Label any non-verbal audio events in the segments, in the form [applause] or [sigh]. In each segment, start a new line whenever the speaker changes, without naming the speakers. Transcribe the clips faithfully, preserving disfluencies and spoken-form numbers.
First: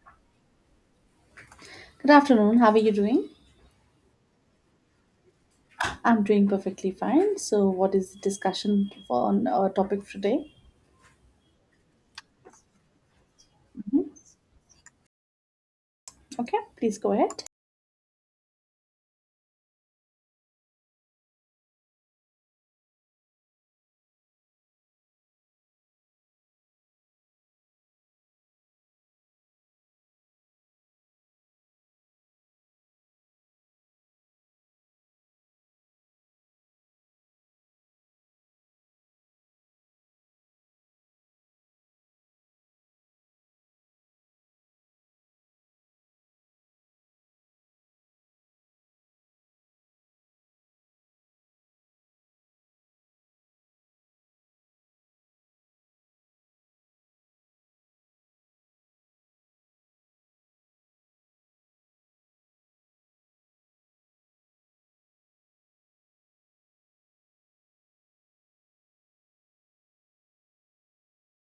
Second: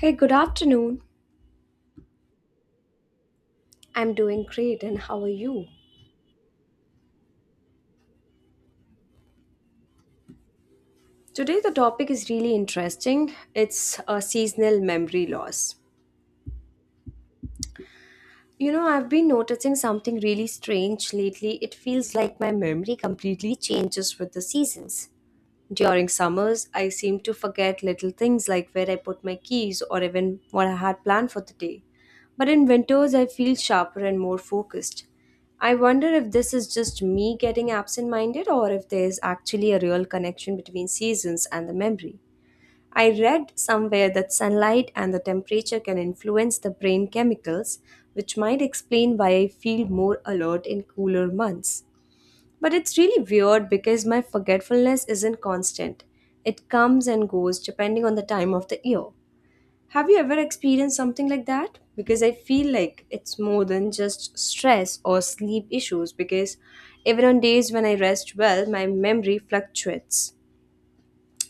Hey, good afternoon.
Good afternoon. How are you doing?
I'm doing great, and how are you?
I'm doing perfectly fine. So, what is the discussion for on our topic today?
Today, the topic is really interesting. It's
Mhm.
a seasonal memory loss.
Okay, please go ahead.
You know, I've been noticing something really strange lately. It feels like my memory completely changes with the seasons. During summers, I seem to forget little things like where I put my keys or even what I had planned for the day. But in winters, I feel sharper and more focused. I wonder if this is just me getting absent minded or if there is actually a real connection between seasons and the memory. I read somewhere that sunlight and the temperature can influence the brain chemicals, which might explain why I feel more alert in cooler months. But it's really weird because my forgetfulness isn't constant. It comes and goes depending on the time of the year. Have you ever experienced something like that? Because I feel like it's more than just stress or sleep issues because even on days when I rest well, my memory fluctuates.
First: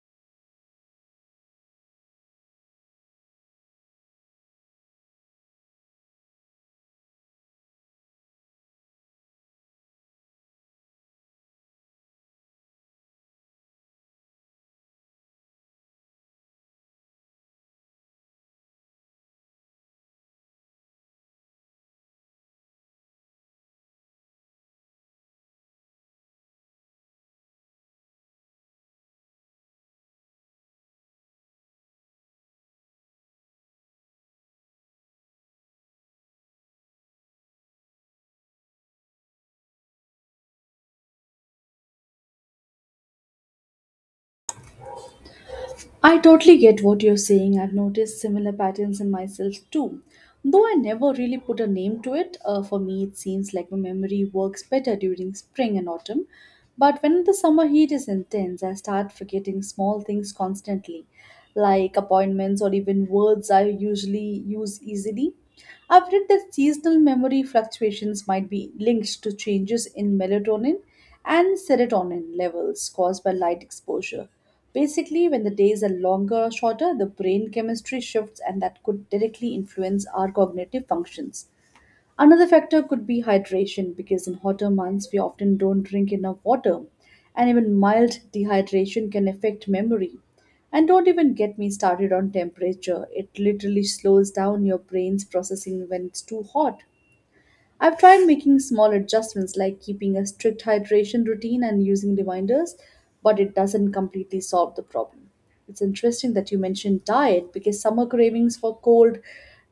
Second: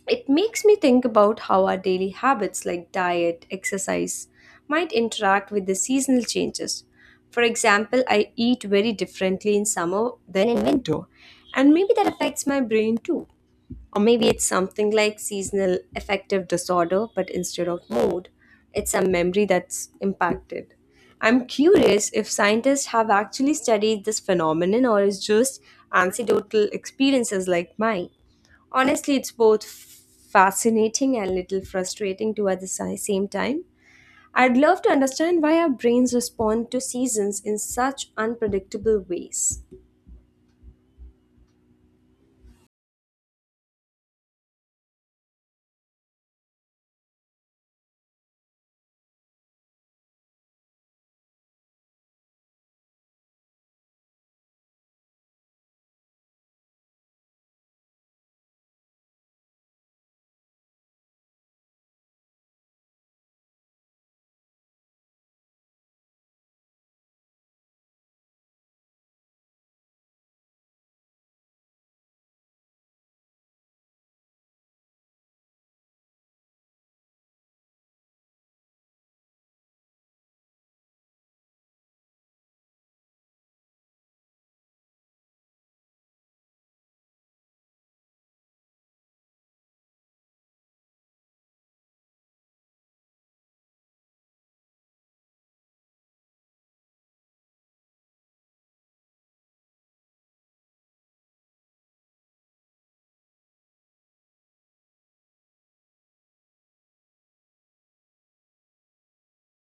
It makes me think about how our daily habits like diet, exercise might interact with the seasonal changes. For example, I eat very differently in summer than in winter, and maybe that affects my brain too. Or maybe it's something like seasonal affective disorder, but instead of mood, it's a memory that's impacted. I'm curious if scientists have actually studied this phenomenon or is just anecdotal experiences like mine. Honestly, it's both fascinating and little frustrating too at the si- same time. I'd love to understand why our brains respond to seasons in such unpredictable ways.
I totally get what you're saying. I've noticed similar patterns in myself too. Though I never really put a name to it, uh, for me it seems like my memory works better during spring and autumn. But when the summer heat is intense, I start forgetting small things constantly, like appointments or even words I usually use easily. I've read that seasonal memory fluctuations might be linked to changes in melatonin and serotonin levels caused by light exposure. Basically, when the days are longer or shorter, the brain chemistry shifts, and that could directly influence our cognitive functions. Another factor could be hydration because in hotter months we often don't drink enough water, and even mild dehydration can affect memory. And don't even get me started on temperature, it literally slows down your brain's processing when it's too hot. I've tried making small adjustments like keeping a strict hydration routine and using reminders, but it doesn't completely solve the problem. It's interesting that you mentioned diet because summer cravings for cold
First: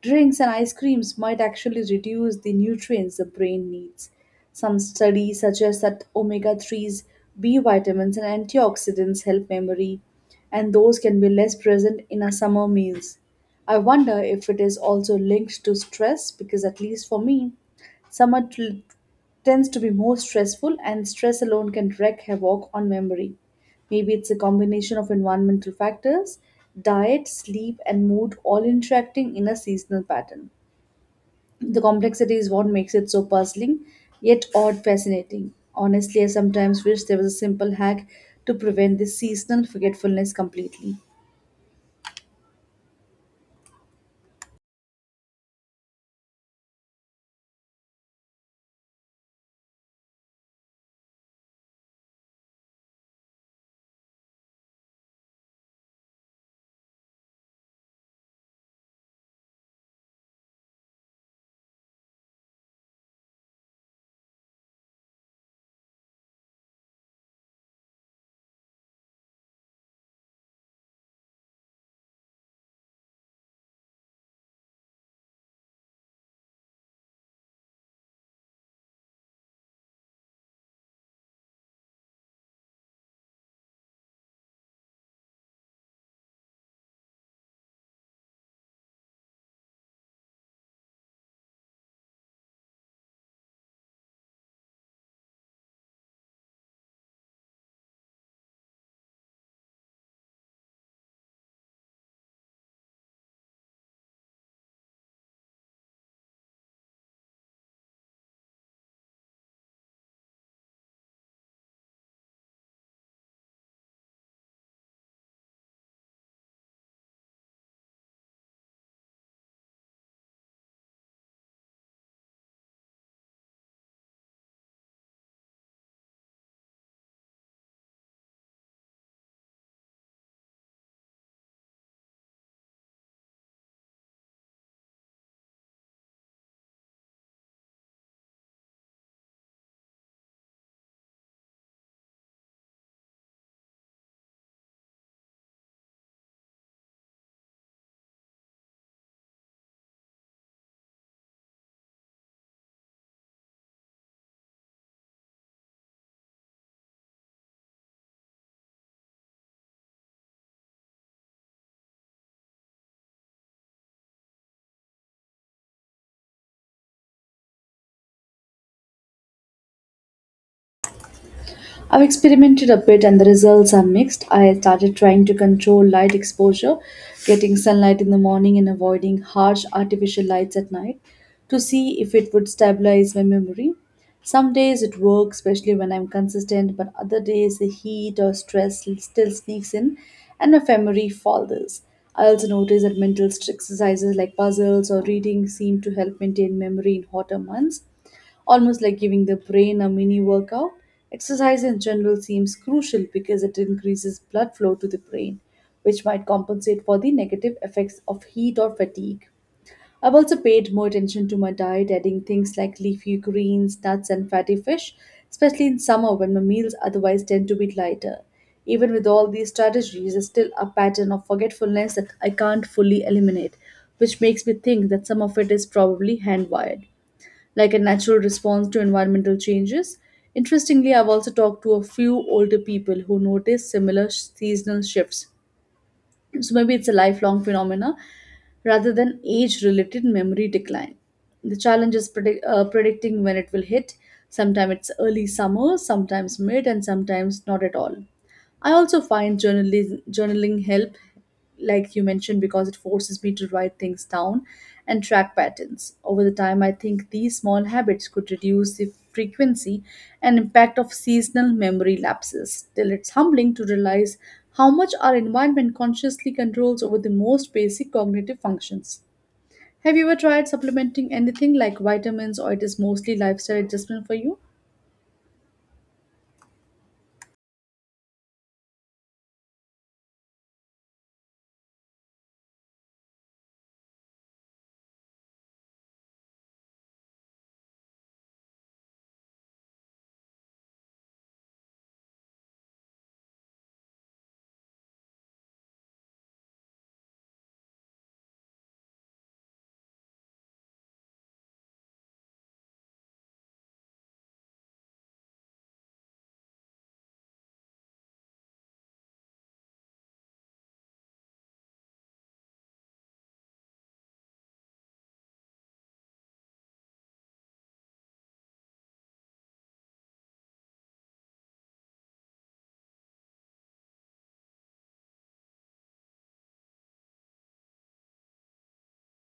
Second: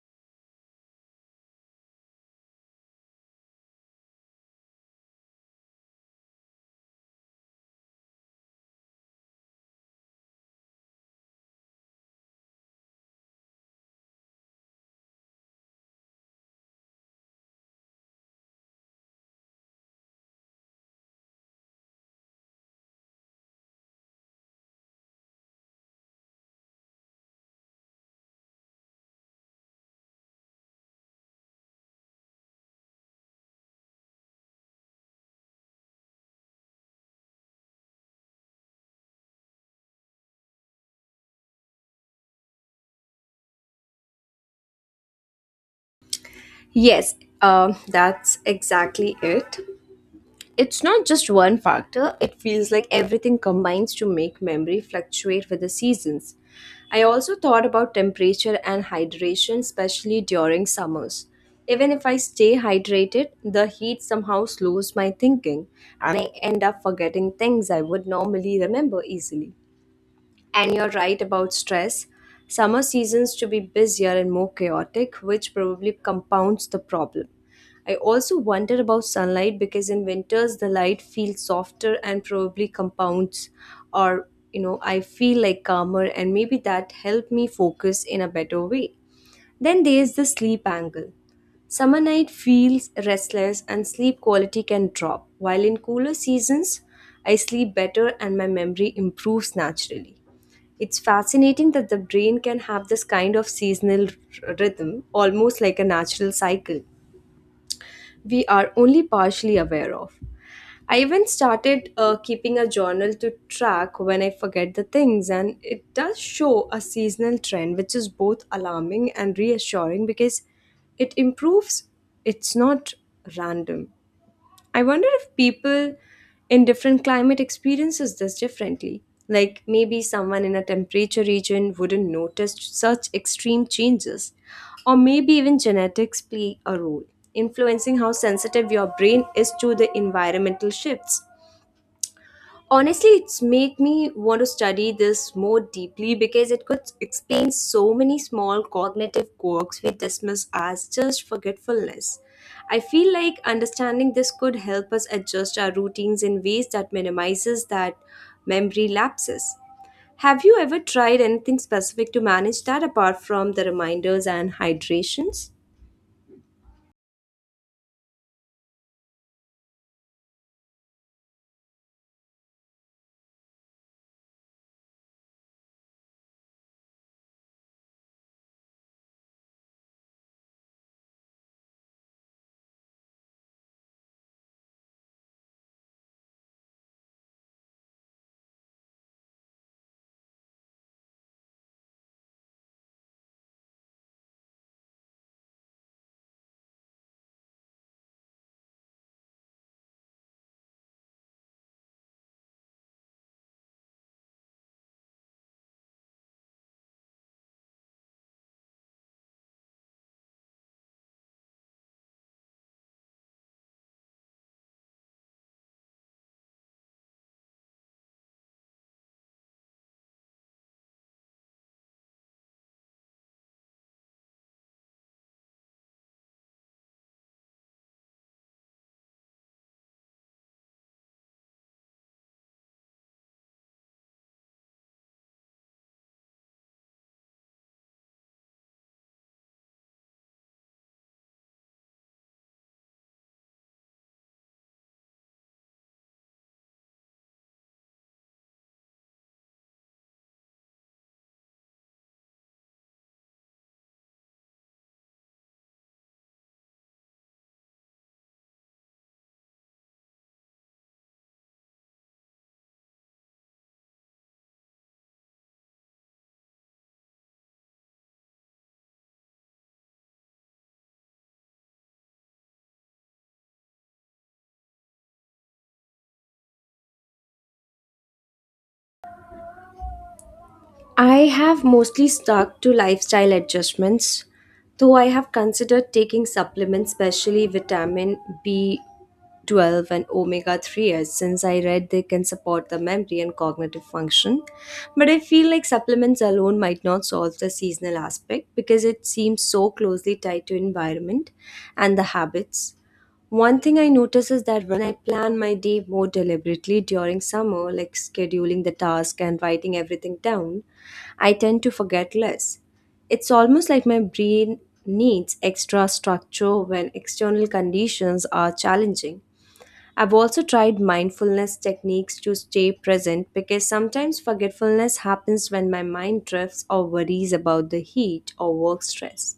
drinks and ice creams might actually reduce the nutrients the brain needs. Some studies suggest that omega threes, B vitamins, and antioxidants help memory, and those can be less present in our summer meals. I wonder if it is also linked to stress because, at least for me, Summer t- tends to be more stressful, and stress alone can wreak havoc on memory. Maybe it's a combination of environmental factors, diet, sleep, and mood all interacting in a seasonal pattern. The complexity is what makes it so puzzling, yet odd fascinating. Honestly, I sometimes wish there was a simple hack to prevent this seasonal forgetfulness completely.
Yes, um, that's exactly it. It's not just one factor, it feels like everything combines to make memory fluctuate with the seasons. I also thought about temperature and hydration, especially during summers. Even if I stay hydrated, the heat somehow slows my thinking and I end up forgetting things I would normally remember easily. And you're right about stress. Summer seasons to be busier and more chaotic, which probably compounds the problem. I also wonder about sunlight because in winters the light feels softer and probably compounds or you know I feel like calmer and maybe that helped me focus in a better way. Then there's the sleep angle. Summer night feels restless and sleep quality can drop, while in cooler seasons, I sleep better and my memory improves naturally. It's fascinating that the brain can have this kind of seasonal r- rhythm, almost like a natural cycle we are only partially aware of. I even started uh, keeping a journal to track when I forget the things, and it does show a seasonal trend, which is both alarming and reassuring because it improves, it's not random. I wonder if people in different climate experiences this differently. Like maybe someone in a temperature region wouldn't notice such extreme changes. Or maybe even genetics play a role, influencing how sensitive your brain is to the environmental shifts. Honestly, it's made me want to study this more deeply because it could explain so many small cognitive quirks we dismiss as just forgetfulness. I feel like understanding this could help us adjust our routines in ways that minimizes that memory lapses. Have you ever tried anything specific to manage that apart from the reminders and hydrations?
I've experimented a bit and the results are mixed. I started trying to control light exposure, getting sunlight in the morning and avoiding harsh artificial lights at night to see if it would stabilize my memory. Some days it works, especially when I'm consistent, but other days the heat or stress still sneaks in and my memory falters. I also notice that mental exercises like puzzles or reading seem to help maintain memory in hotter months, almost like giving the brain a mini workout. Exercise in general seems crucial because it increases blood flow to the brain, which might compensate for the negative effects of heat or fatigue. I've also paid more attention to my diet, adding things like leafy greens, nuts, and fatty fish, especially in summer when my meals otherwise tend to be lighter. Even with all these strategies, there's still a pattern of forgetfulness that I can't fully eliminate, which makes me think that some of it is probably hand wired, like a natural response to environmental changes. Interestingly, I've also talked to a few older people who notice similar sh- seasonal shifts. So maybe it's a lifelong phenomena rather than age related memory decline. The challenge is predict, uh, predicting when it will hit. Sometimes it's early summer, sometimes mid, and sometimes not at all. I also find journaling, journaling help, like you mentioned, because it forces me to write things down and track patterns. Over the time, I think these small habits could reduce the frequency and impact of seasonal memory lapses. Till it's humbling to realize how much our environment consciously controls over the most basic cognitive functions. Have you ever tried supplementing anything like vitamins, or it is mostly lifestyle adjustment for you?
I have mostly stuck to lifestyle adjustments, though I have considered taking supplements, especially vitamin B twelve and omega three, as since I read they can support the memory and cognitive function. But I feel like supplements alone might not solve the seasonal aspect because it seems so closely tied to environment and the habits. One thing I notice is that when I plan my day more deliberately during summer, like scheduling the task and writing everything down, I tend to forget less. It's almost like my brain needs extra structure when external conditions are challenging. I've also tried mindfulness techniques to stay present because sometimes forgetfulness happens when my mind drifts or worries about the heat or work stress.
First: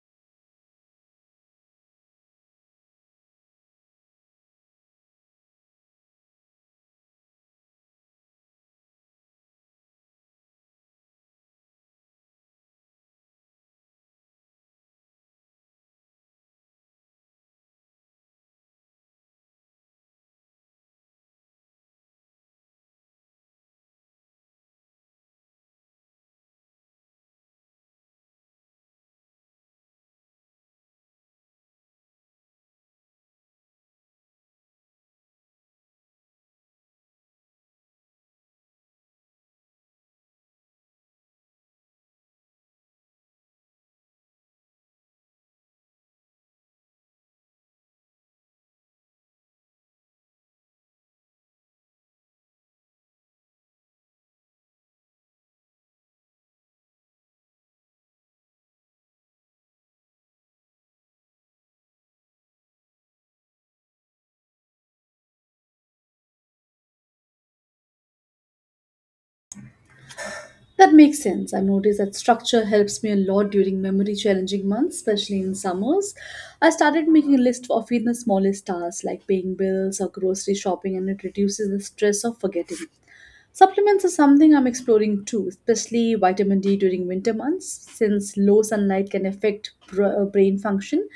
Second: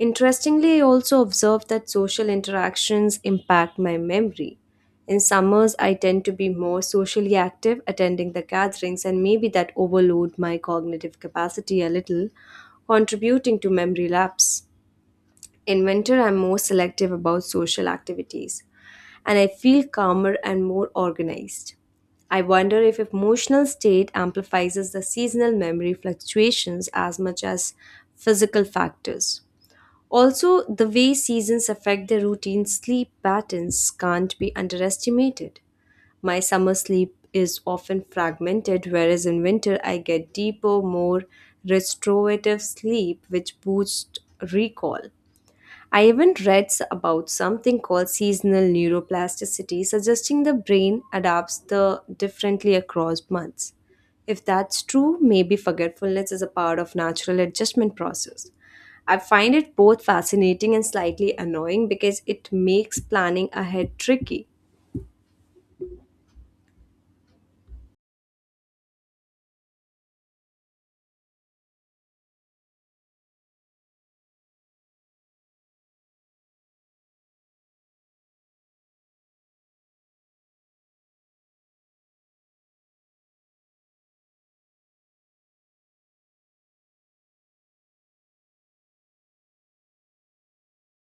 Interestingly, I also observed that social interactions impact my memory. In summers, I tend to be more socially active, attending the gatherings, and maybe that overload my cognitive capacity a little, contributing to memory lapse. In winter, I'm more selective about social activities, and I feel calmer and more organized. I wonder if emotional state amplifies the seasonal memory fluctuations as much as physical factors. Also, the way seasons affect the routine sleep patterns can't be underestimated. My summer sleep is often fragmented, whereas in winter I get deeper, more restorative sleep, which boosts recall. I even read s- about something called seasonal neuroplasticity, suggesting the brain adapts the differently across months. If that's true, maybe forgetfulness is a part of natural adjustment process. I find it both fascinating and slightly annoying because it makes planning ahead tricky.
That makes sense. I've noticed that structure helps me a lot during memory challenging months, especially in summers. I started making a list of even the smallest tasks like paying bills or grocery shopping, and it reduces the stress of forgetting. Supplements are something I'm exploring too, especially vitamin D during winter months, since low sunlight can affect br- uh, brain function,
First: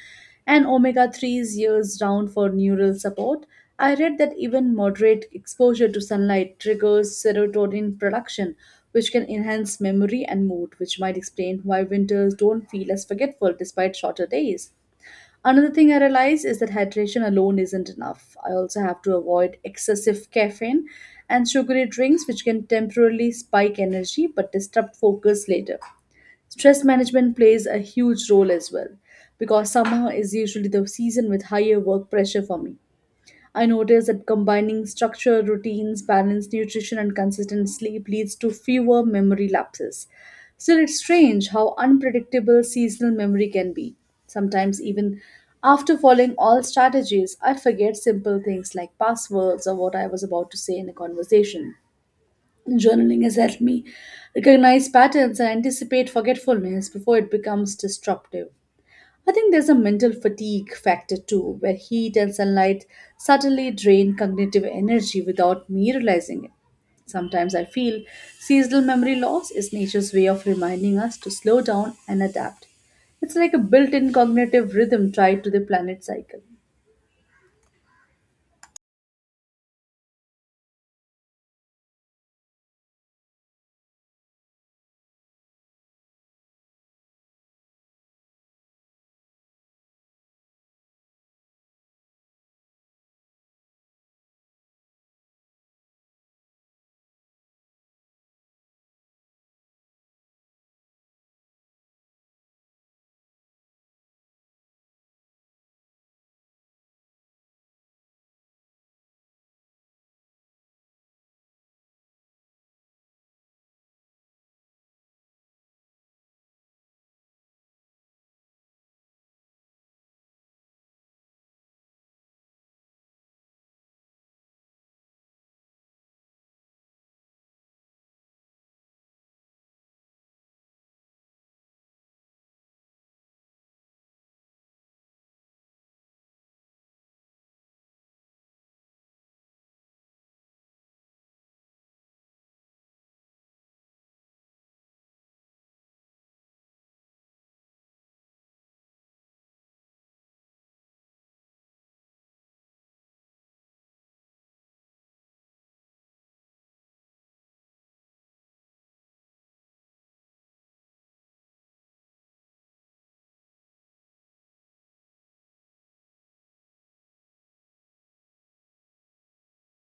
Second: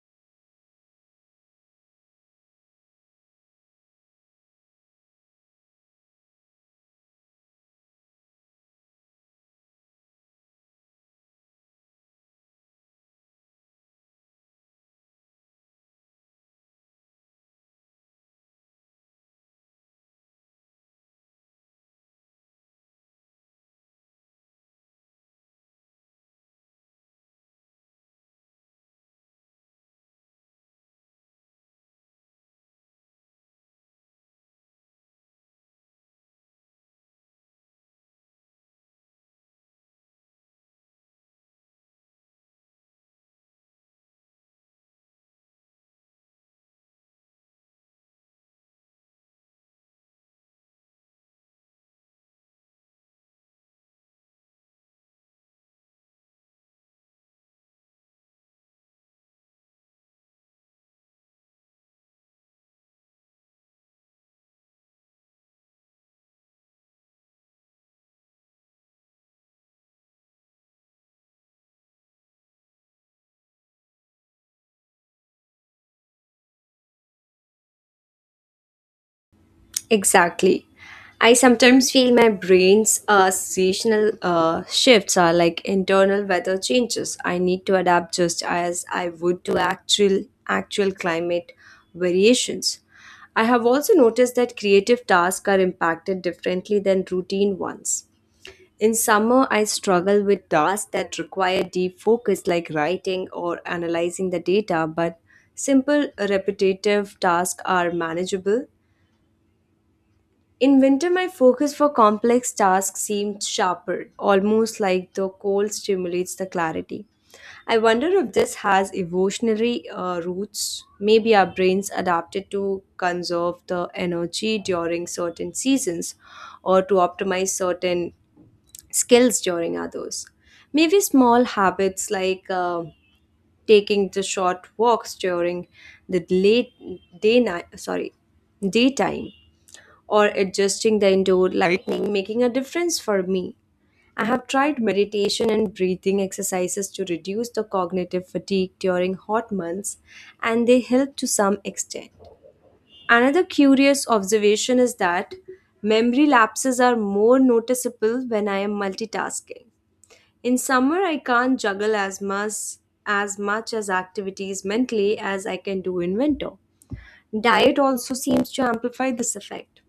and omega threes years round for neural support. I read that even moderate exposure to sunlight triggers serotonin production, which can enhance memory and mood, which might explain why winters don't feel as forgetful despite shorter days. Another thing I realize is that hydration alone isn't enough. I also have to avoid excessive caffeine and sugary drinks, which can temporarily spike energy but disrupt focus later. Stress management plays a huge role as well, because summer is usually the season with higher work pressure for me. I noticed that combining structured routines, balanced nutrition, and consistent sleep leads to fewer memory lapses. Still, it's strange how unpredictable seasonal memory can be. Sometimes, even after following all strategies, I forget simple things like passwords or what I was about to say in a conversation. Journaling has helped me recognize patterns and anticipate forgetfulness before it becomes disruptive. I think there's a mental fatigue factor too, where heat and sunlight suddenly drain cognitive energy without me realizing it. Sometimes I feel seasonal memory loss is nature's way of reminding us to slow down and adapt. It's like a built in cognitive rhythm tied to the planet cycle.
Exactly. I sometimes feel my brain's uh, seasonal uh, shifts are like internal weather changes. I need to adapt just as I would to actual actual climate variations. I have also noticed that creative tasks are impacted differently than routine ones. In summer, I struggle with tasks that require deep focus, like writing or analyzing the data, but simple repetitive tasks are manageable in winter, my focus for complex tasks seemed sharper, almost like the cold stimulates the clarity. I wonder if this has evolutionary uh, roots. Maybe our brains adapted to conserve the energy during certain seasons or to optimize certain skills during others. Maybe small habits like uh, taking the short walks during the late day night, sorry, daytime or adjusting the indoor lighting making a difference for me. I have tried meditation and breathing exercises to reduce the cognitive fatigue during hot months, and they help to some extent. Another curious observation is that memory lapses are more noticeable when I am multitasking. In summer, I can't juggle as much as much as activities mentally as I can do in winter. Diet also seems to amplify this effect.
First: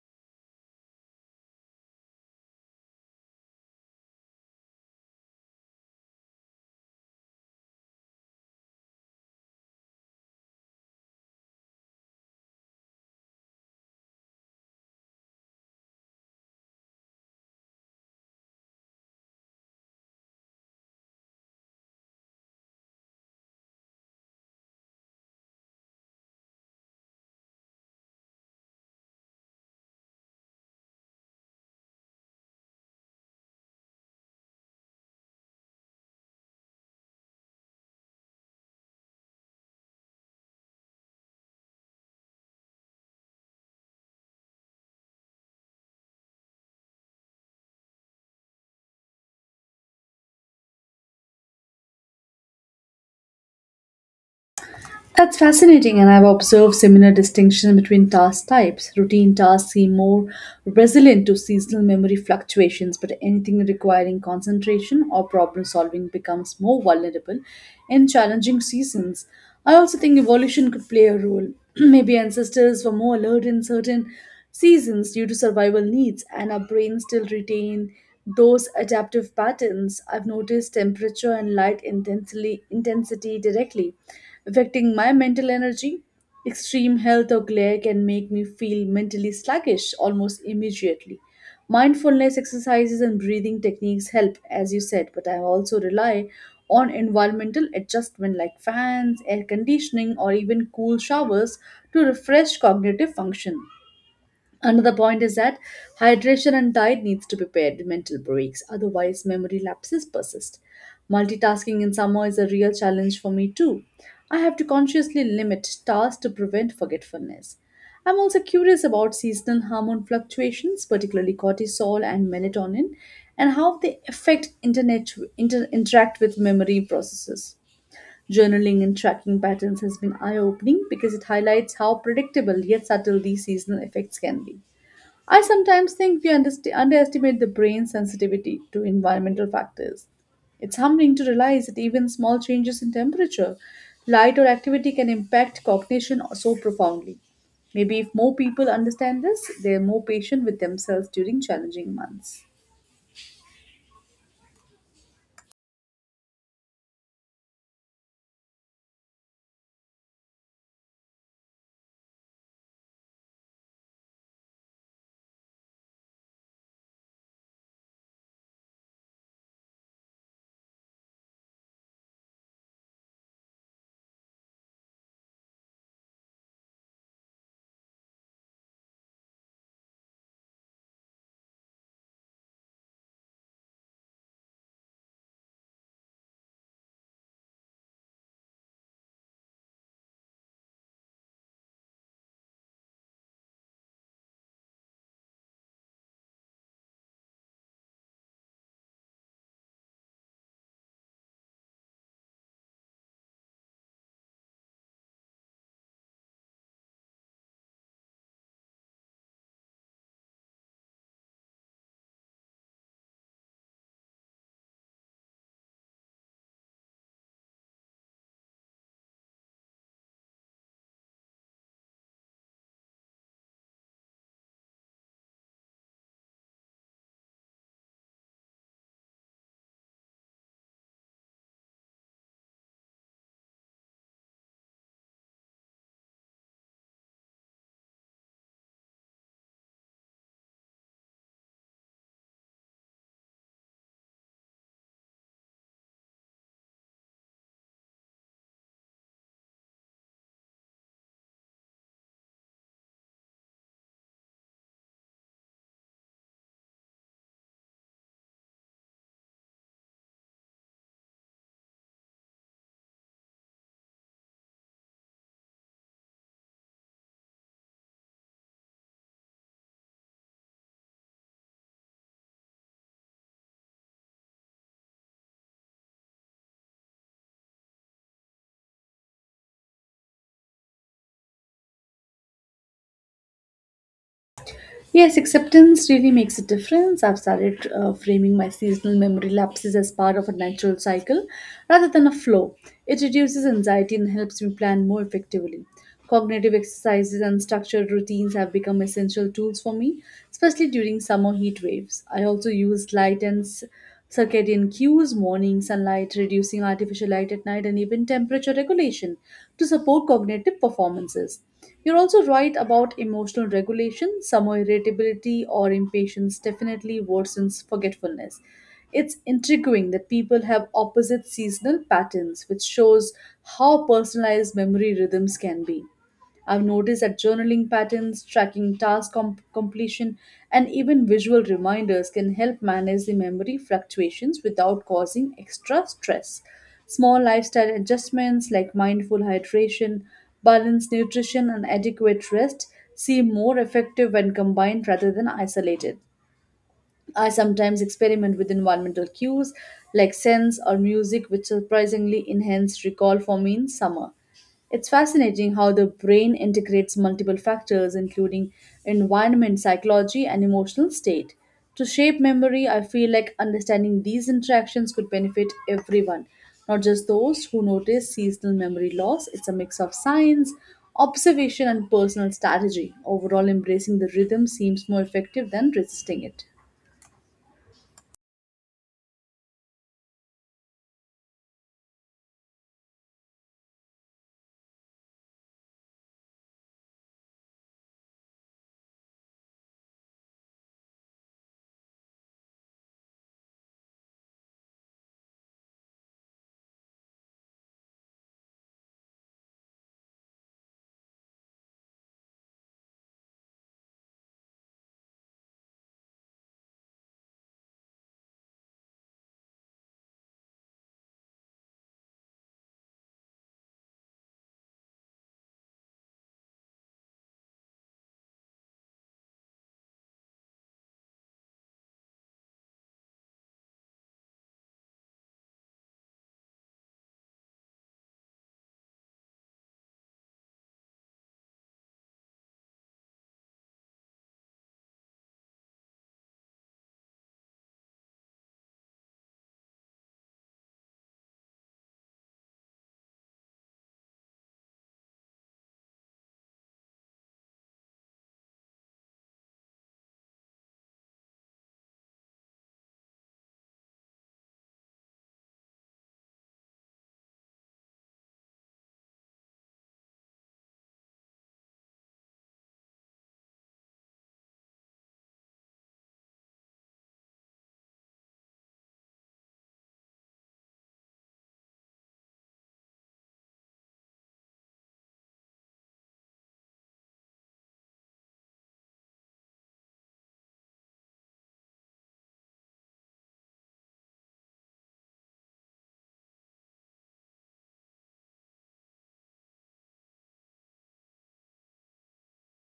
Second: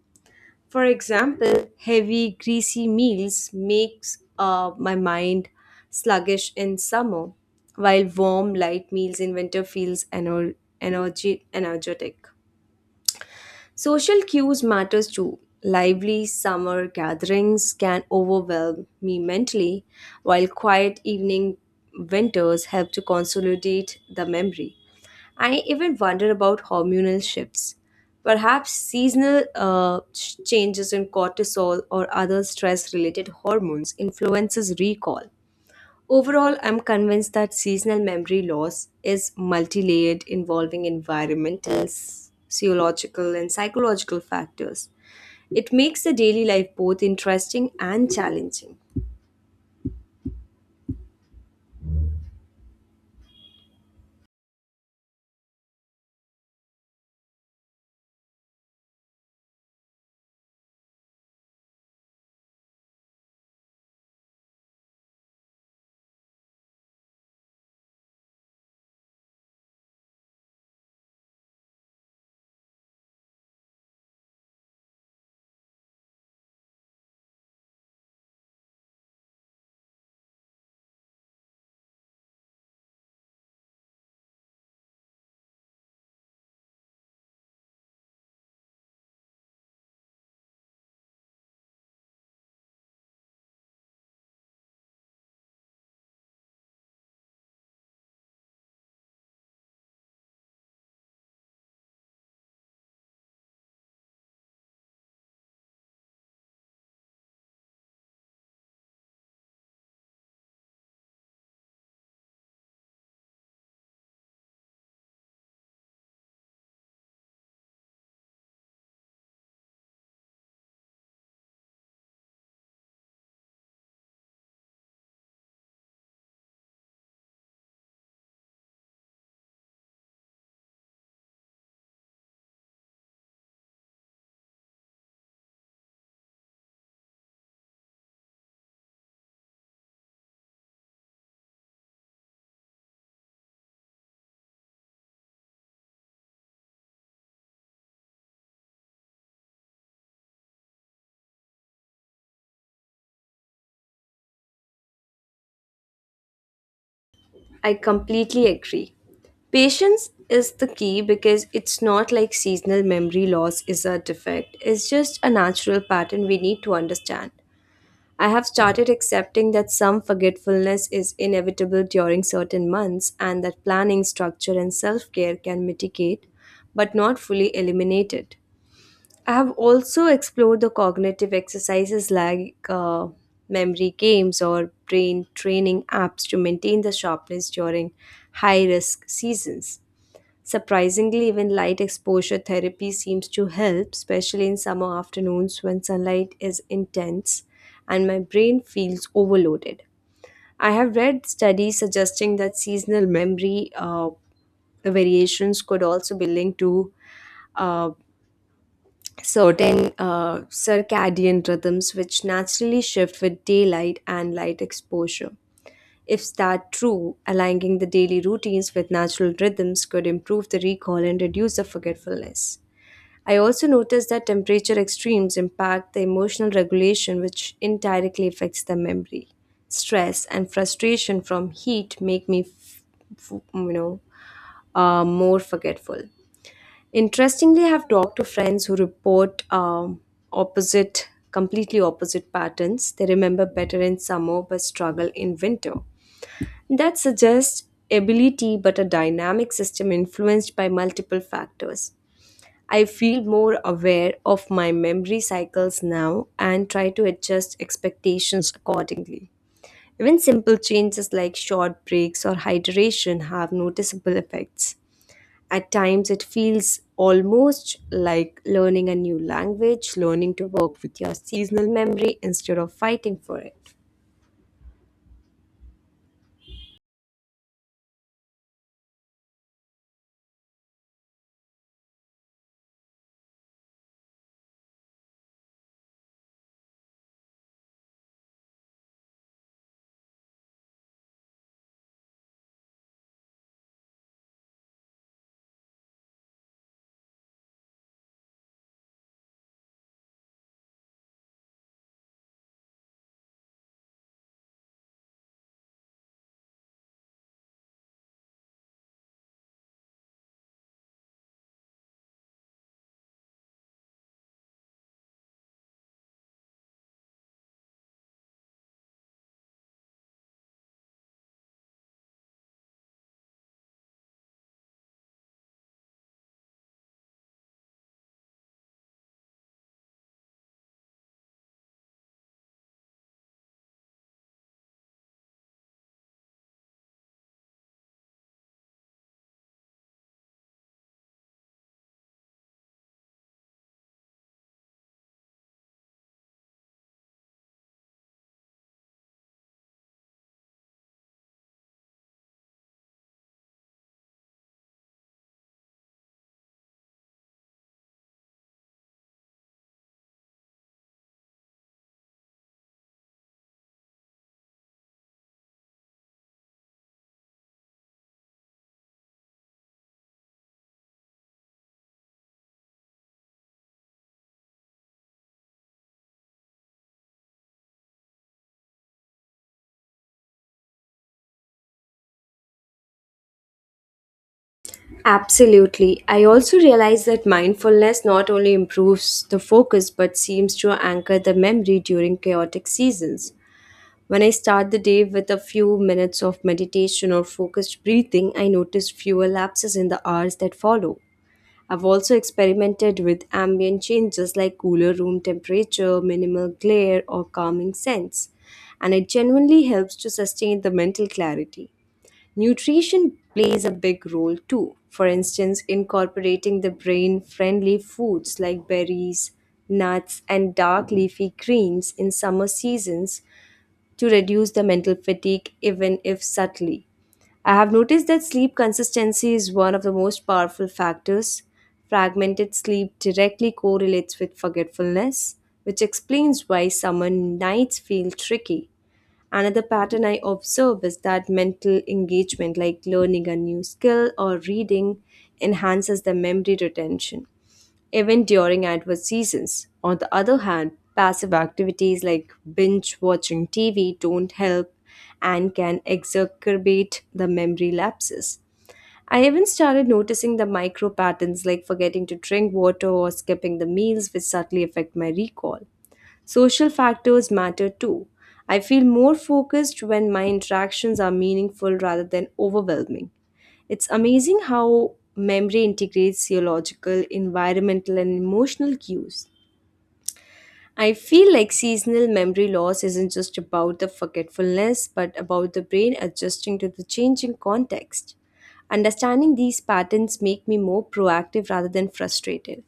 For example, heavy, greasy meals makes uh, my mind sluggish in summer, while warm, light meals in winter feels ener- energy energetic. Social cues matters too. Lively summer gatherings can overwhelm me mentally, while quiet evening winters help to consolidate the memory. I even wonder about hormonal shifts. Perhaps seasonal uh, ch- changes in cortisol or other stress-related hormones influences recall. Overall, I'm convinced that seasonal memory loss is multi-layered, involving environmental, sociological, and psychological factors. It makes the daily life both interesting and challenging.
That's fascinating, and I've observed similar distinctions between task types. Routine tasks seem more resilient to seasonal memory fluctuations, but anything requiring concentration or problem solving becomes more vulnerable in challenging seasons. I also think evolution could play a role. [clears throat] Maybe ancestors were more alert in certain seasons due to survival needs, and our brains still retain those adaptive patterns. I've noticed temperature and light intensely, intensity directly affecting my mental energy. Extreme health or glare can make me feel mentally sluggish almost immediately. Mindfulness exercises and breathing techniques help, as you said, but I also rely on environmental adjustment like fans, air conditioning, or even cool showers to refresh cognitive function. Another point is that hydration and diet needs to be paired with mental breaks, otherwise memory lapses persist. Multitasking in summer is a real challenge for me too. I have to consciously limit tasks to prevent forgetfulness. I'm also curious about seasonal hormone fluctuations, particularly cortisol and melatonin, and how they affect internet inter- interact with memory processes. Journaling and tracking patterns has been eye opening because it highlights how predictable yet subtle these seasonal effects can be. I sometimes think we underst- underestimate the brain's sensitivity to environmental factors. It's humbling to realize that even small changes in temperature, light, or activity can impact cognition so profoundly. Maybe if more people understand this, they're more patient with themselves during challenging months.
I completely agree. Patience is the key because it's not like seasonal memory loss is a defect. It's just a natural pattern we need to understand. I have started accepting that some forgetfulness is inevitable during certain months and that planning, structure, and self care can mitigate but not fully eliminate it. I have also explored the cognitive exercises like uh, memory games or brain training apps to maintain the sharpness during high risk seasons. Surprisingly, even light exposure therapy seems to help, especially in summer afternoons when sunlight is intense and my brain feels overloaded. I have read studies suggesting that seasonal memory uh, variations could also be linked to uh, certain uh, circadian rhythms which naturally shift with daylight and light exposure. If that true, aligning the daily routines with natural rhythms could improve the recall and reduce the forgetfulness. I also noticed that temperature extremes impact the emotional regulation, which indirectly affects the memory. Stress and frustration from heat make me, f- f- you know, uh, more forgetful. Interestingly, I have talked to friends who report um, opposite, completely opposite patterns. They remember better in summer but struggle in winter. That suggests ability but a dynamic system influenced by multiple factors. I feel more aware of my memory cycles now and try to adjust expectations accordingly. Even simple changes like short breaks or hydration have noticeable effects. At times, it feels almost like learning a new language, learning to work with your seasonal memory instead of fighting for it.
Yes, acceptance really makes a difference. I've started uh, framing my seasonal memory lapses as part of a natural cycle rather than a flow. It reduces anxiety and helps me plan more effectively. Cognitive exercises and structured routines have become essential tools for me, especially during summer heat waves. I also use light and s- circadian cues, morning sunlight, reducing artificial light at night, and even temperature regulation to support cognitive performances. You're also right about emotional regulation. Summer irritability or impatience definitely worsens forgetfulness. It's intriguing that people have opposite seasonal patterns, which shows how personalized memory rhythms can be. I've noticed that journaling patterns, tracking task com- completion, and even visual reminders can help manage the memory fluctuations without causing extra stress. Small lifestyle adjustments like mindful hydration, balanced nutrition, and adequate rest seem more effective when combined rather than isolated. I sometimes experiment with environmental cues like scents or music, which surprisingly enhance recall for me in summer. It's fascinating how the brain integrates multiple factors, including environment, psychology, and emotional state. To shape memory, I feel like understanding these interactions could benefit everyone, not just those who notice seasonal memory loss. It's a mix of science, observation, and personal strategy. Overall, embracing the rhythm seems more effective than resisting it.
Absolutely. I also realize that mindfulness not only improves the focus but seems to anchor the memory during chaotic seasons. When I start the day with a few minutes of meditation or focused breathing, I notice fewer lapses in the hours that follow. I've also experimented with ambient changes like cooler room temperature, minimal glare, or calming scents, and it genuinely helps to sustain the mental clarity. Nutrition plays a big role too. For instance, incorporating the brain friendly foods like berries, nuts, and dark leafy greens in summer seasons to reduce the mental fatigue, even if subtly. I have noticed that sleep consistency is one of the most powerful factors. Fragmented sleep directly correlates with forgetfulness, which explains why summer nights feel tricky. Another pattern I observe is that mental engagement, like learning a new skill or reading, enhances the memory retention. Even during adverse seasons. On the other hand, passive activities like binge watching T V don't help and can exacerbate the memory lapses. I even started noticing the micro patterns like forgetting to drink water or skipping the meals, which subtly affect my recall. Social factors matter too. I feel more focused when my interactions are meaningful rather than overwhelming. It's amazing how memory integrates geological, environmental, and emotional cues. I feel like seasonal memory loss isn't just about the forgetfulness, but about the brain adjusting to the changing context. Understanding these patterns make me more proactive rather than frustrated.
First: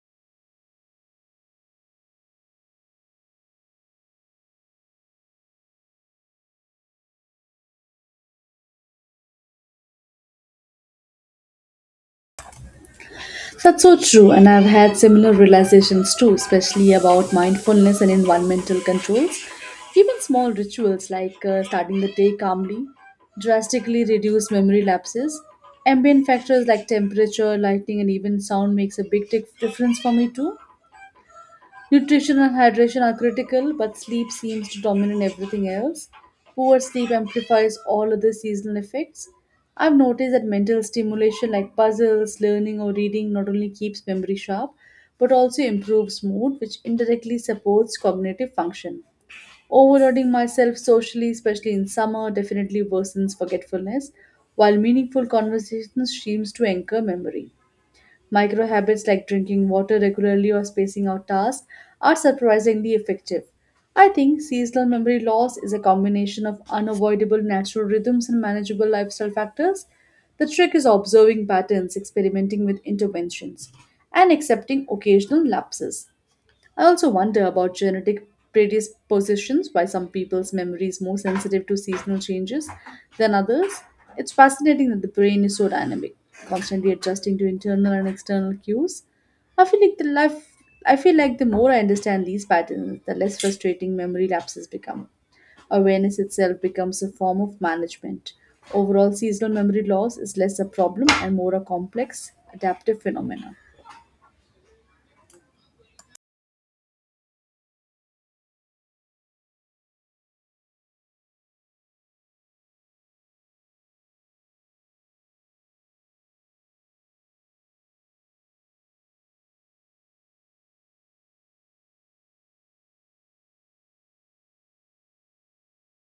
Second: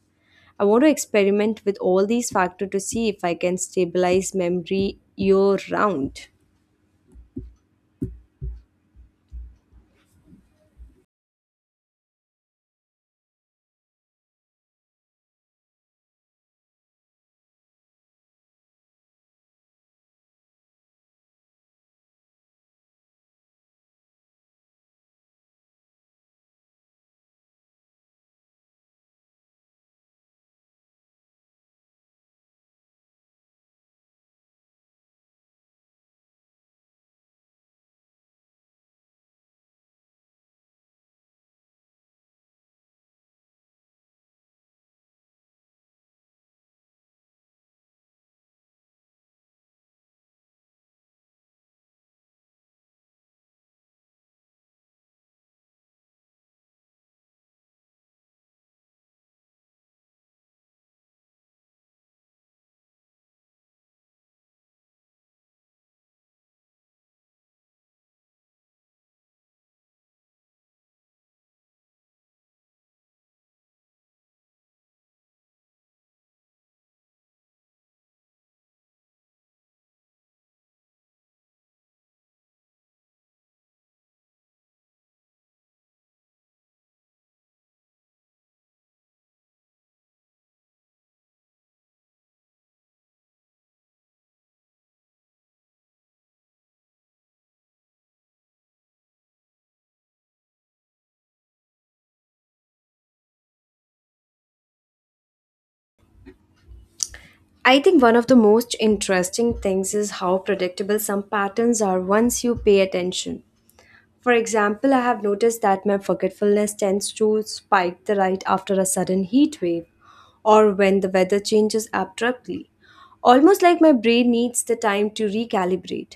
I want to experiment with all these factors to see if I can stabilize memory year round.
That's so true, and I've had similar realizations too, especially about mindfulness and environmental controls. Even small rituals like uh, starting the day calmly drastically reduce memory lapses. Ambient factors like temperature, lighting, and even sound makes a big dif- difference for me too. Nutrition and hydration are critical, but sleep seems to dominate everything else. Poor sleep amplifies all other seasonal effects. I've noticed that mental stimulation like puzzles, learning, or reading not only keeps memory sharp, but also improves mood, which indirectly supports cognitive function. Overloading myself socially, especially in summer, definitely worsens forgetfulness, while meaningful conversations seems to anchor memory. Micro habits like drinking water regularly or spacing out tasks are surprisingly effective. I think seasonal memory loss is a combination of unavoidable natural rhythms and manageable lifestyle factors. The trick is observing patterns, experimenting with interventions, and accepting occasional lapses. I also wonder about genetic predispositions, why some people's memory is more sensitive to seasonal changes than others. It's fascinating that the brain is so dynamic, constantly adjusting to internal and external cues. I feel like the life I feel like the more I understand these patterns, the less frustrating memory lapses become. Awareness itself becomes a form of management. Overall seasonal memory loss is less a problem and more a complex adaptive phenomenon.
I think one of the most interesting things is how predictable some patterns are once you pay attention. For example, I have noticed that my forgetfulness tends to spike the right after a sudden heat wave or when the weather changes abruptly. Almost like my brain needs the time to recalibrate.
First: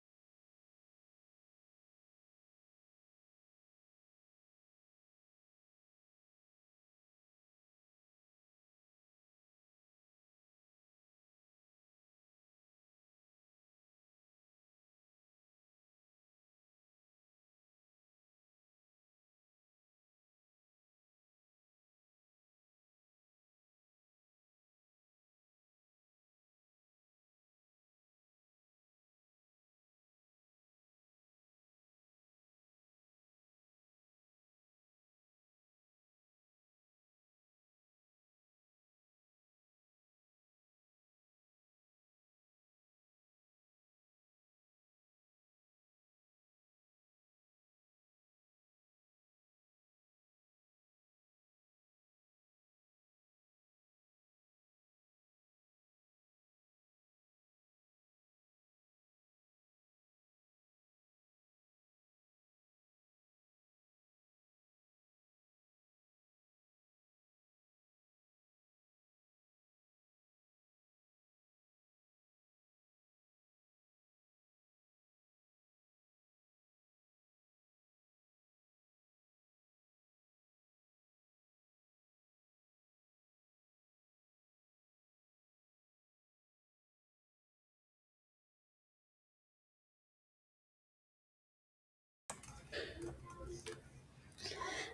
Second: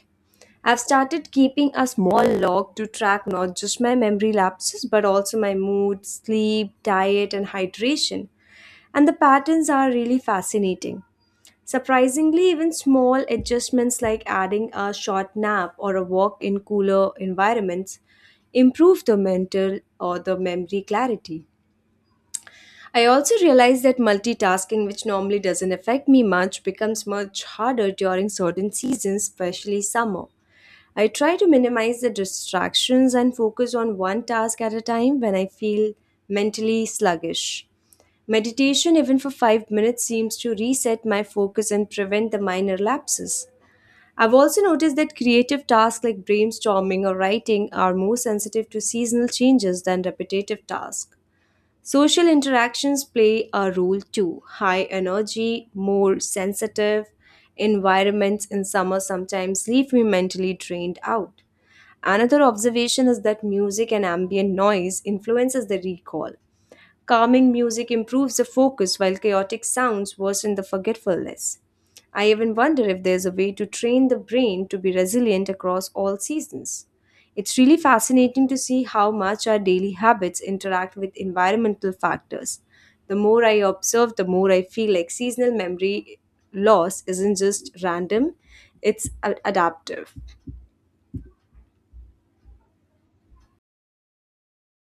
I've started keeping a small log to track not just my memory lapses but also my mood, sleep, diet, and hydration. And the patterns are really fascinating. Surprisingly, even small adjustments like adding a short nap or a walk in cooler environments improve the mental or the memory clarity. I also realized that multitasking, which normally doesn't affect me much, becomes much harder during certain seasons, especially summer. I try to minimize the distractions and focus on one task at a time when I feel mentally sluggish. Meditation, even for five minutes, seems to reset my focus and prevent the minor lapses. I've also noticed that creative tasks like brainstorming or writing are more sensitive to seasonal changes than repetitive tasks. Social interactions play a role too. High energy, more sensitive environments in summer sometimes leave me mentally drained out. Another observation is that music and ambient noise influences the recall. Calming music improves the focus while chaotic sounds worsen the forgetfulness. I even wonder if there's a way to train the brain to be resilient across all seasons. It's really fascinating to see how much our daily habits interact with environmental factors. The more I observe, the more I feel like seasonal memory loss isn't just random, it's a- adaptive.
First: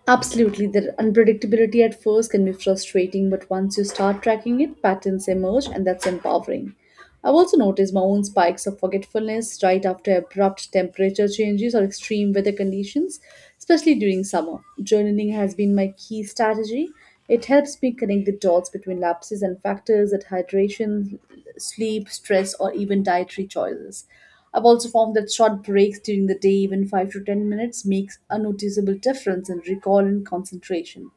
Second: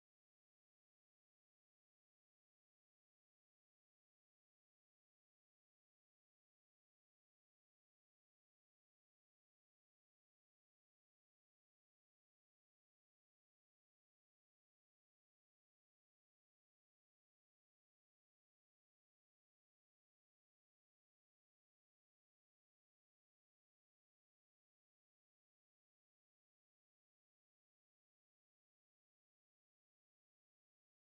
Absolutely, the unpredictability at first can be frustrating, but once you start tracking it, patterns emerge, and that's empowering. I've also noticed my own spikes of forgetfulness right after abrupt temperature changes or extreme weather conditions, especially during summer. Journaling has been my key strategy. It helps me connect the dots between lapses and factors at hydration, sleep, stress, or even dietary choices. I've also found that short breaks during the day, even five to ten minutes, makes a noticeable difference in recall and concentration.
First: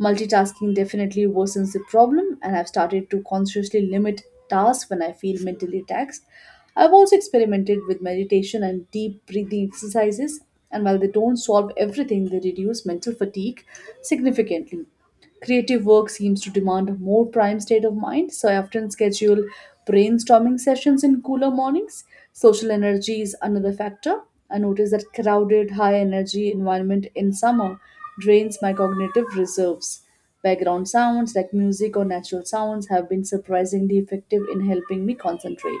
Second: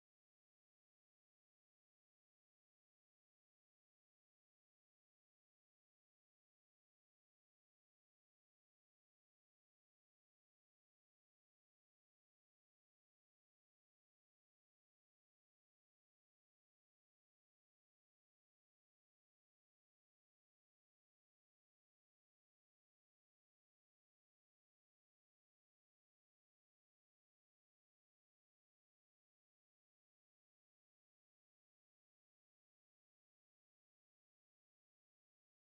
Multitasking definitely worsens the problem, and I've started to consciously limit tasks when I feel mentally taxed. I've also experimented with meditation and deep breathing exercises, and while they don't solve everything, they reduce mental fatigue significantly. Creative work seems to demand a more prime state of mind, so I often schedule brainstorming sessions in cooler mornings. Social energy is another factor. I notice that crowded, high energy environment in summer drains my cognitive reserves. Background sounds like music or natural sounds have been surprisingly effective in helping me concentrate.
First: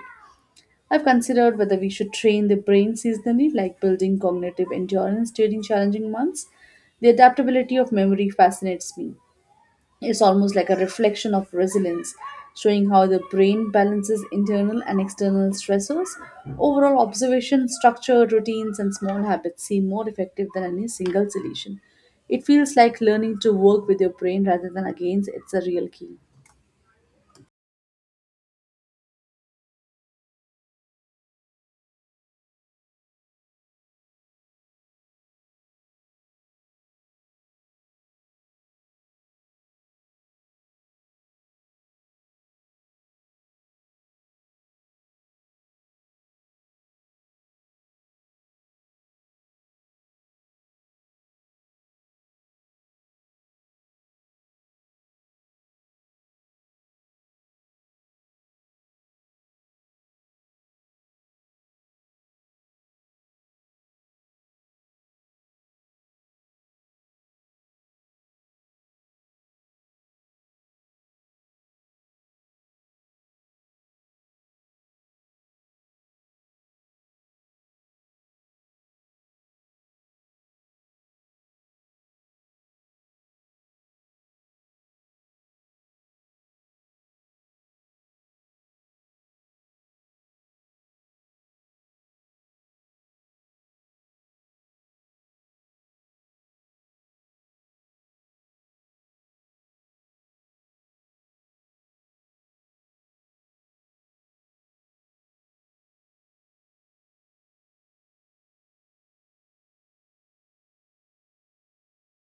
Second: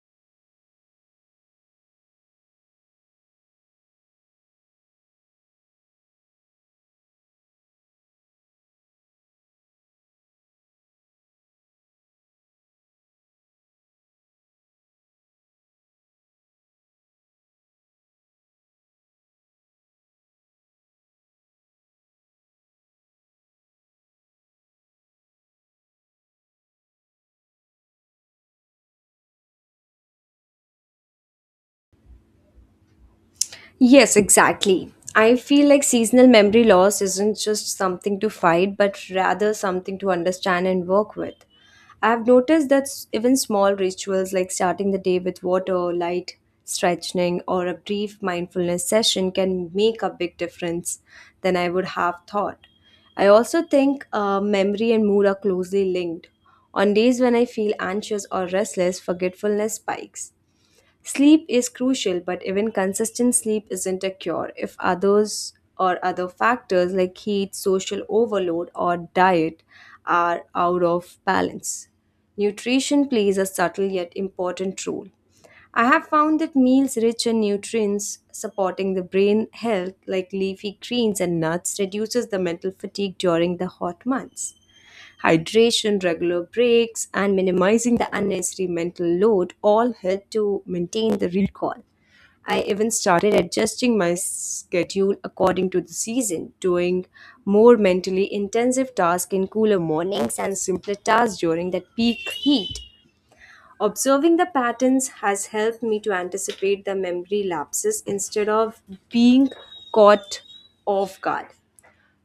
I've considered whether we should train the brain seasonally, like building cognitive endurance during challenging months. The adaptability of memory fascinates me. It's almost like a reflection of resilience, showing how the brain balances internal and external stressors. Overall, observation, structure, routines, and small habits seem more effective than any single solution. It feels like learning to work with your brain rather than against it's a real key.
Yes, exactly. I feel like seasonal memory loss isn't just something to fight, but rather something to understand and work with. I've noticed that s- even small rituals like starting the day with water, light, stretching, or a brief mindfulness session can make a big difference than I would have thought. I also think uh, memory and mood are closely linked. On days when I feel anxious or restless, forgetfulness spikes. Sleep is crucial, but even consistent sleep isn't a cure. If others or other factors like heat, social overload, or diet are out of balance, nutrition plays a subtle yet important role. I have found that meals rich in nutrients supporting the brain health like leafy greens and nuts reduces the mental fatigue during the hot months. Hydration, regular breaks, and minimizing the unnecessary mental load all help to maintain the recall. I even started adjusting my schedule according to the season, doing more mentally intensive tasks in cooler mornings and simpler tasks during that peak heat. Observing the patterns has helped me to anticipate the memory lapses instead of being caught off guard.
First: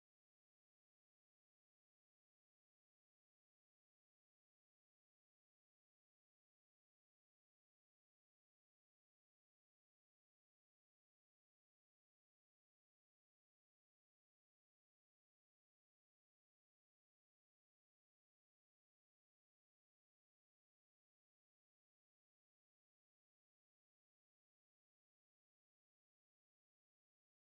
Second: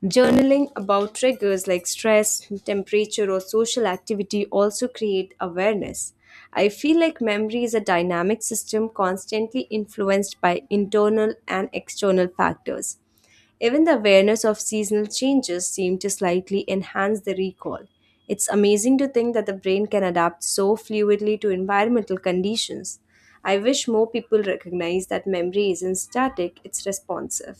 Journaling about triggers like stress, temperature, or social activity also create awareness. I feel like memory is a dynamic system constantly influenced by internal and external factors. Even the awareness of seasonal changes seem to slightly enhance the recall. It's amazing to think that the brain can adapt so fluidly to environmental conditions. I wish more people recognize that memory isn't static, it's responsive.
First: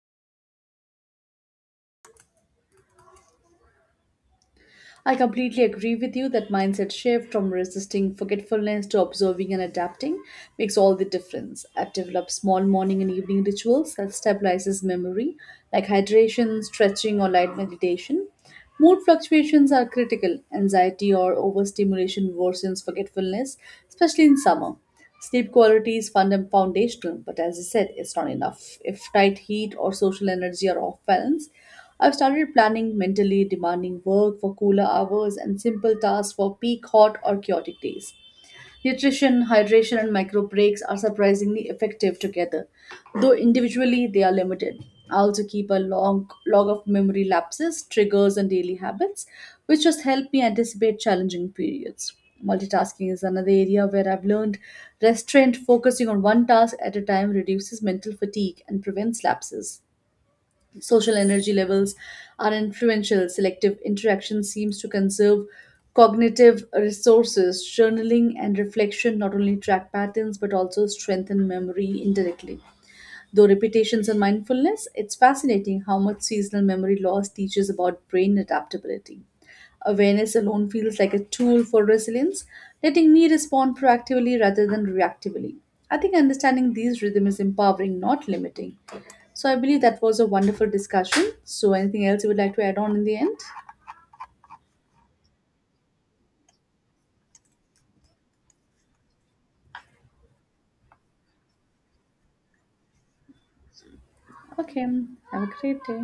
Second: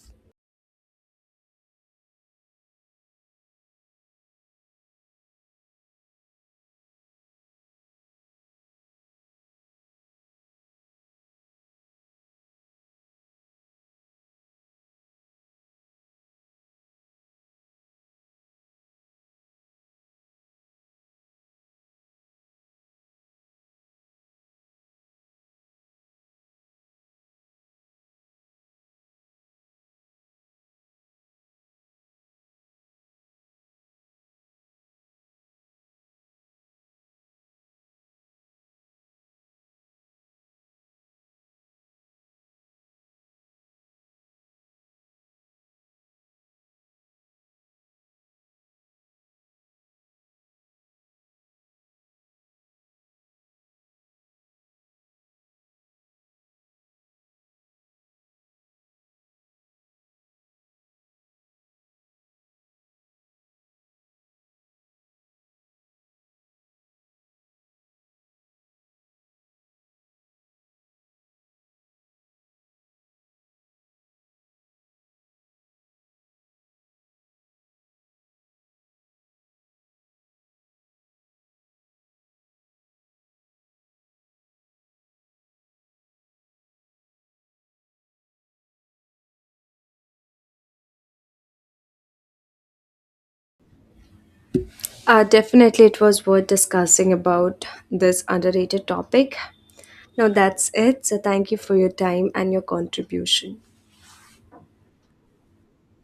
I completely agree with you that mindset shift from resisting forgetfulness to observing and adapting makes all the difference. I've developed small morning and evening rituals that stabilizes memory, like hydration, stretching, or light meditation. Mood fluctuations are critical. Anxiety or overstimulation worsens forgetfulness, especially in summer. Sleep quality is funda- foundational, but as I said, it's not enough. If tight heat or social energy are off balance, I've started planning mentally demanding work for cooler hours and simple tasks for peak hot or chaotic days. Nutrition, hydration, and micro breaks are surprisingly effective together, though individually they are limited. I also keep a long log of memory lapses, triggers, and daily habits, which just help me anticipate challenging periods. Multitasking is another area where I've learned restraint, focusing on one task at a time, reduces mental fatigue and prevents lapses. Social energy levels are influential. Selective interaction seems to conserve cognitive resources. Journaling and reflection not only track patterns but also strengthen memory indirectly. Though repetitions and mindfulness, it's fascinating how much seasonal memory loss teaches about brain adaptability. Awareness alone feels like a tool for resilience, letting me respond proactively rather than reactively. I think understanding these rhythms is empowering, not limiting. So I believe that was a wonderful discussion. So anything else you would like to add on in the end?
Uh, definitely, it was worth discussing about this underrated topic. Now, that's it. So, thank you for your time and your contribution.
Okay, have a great day.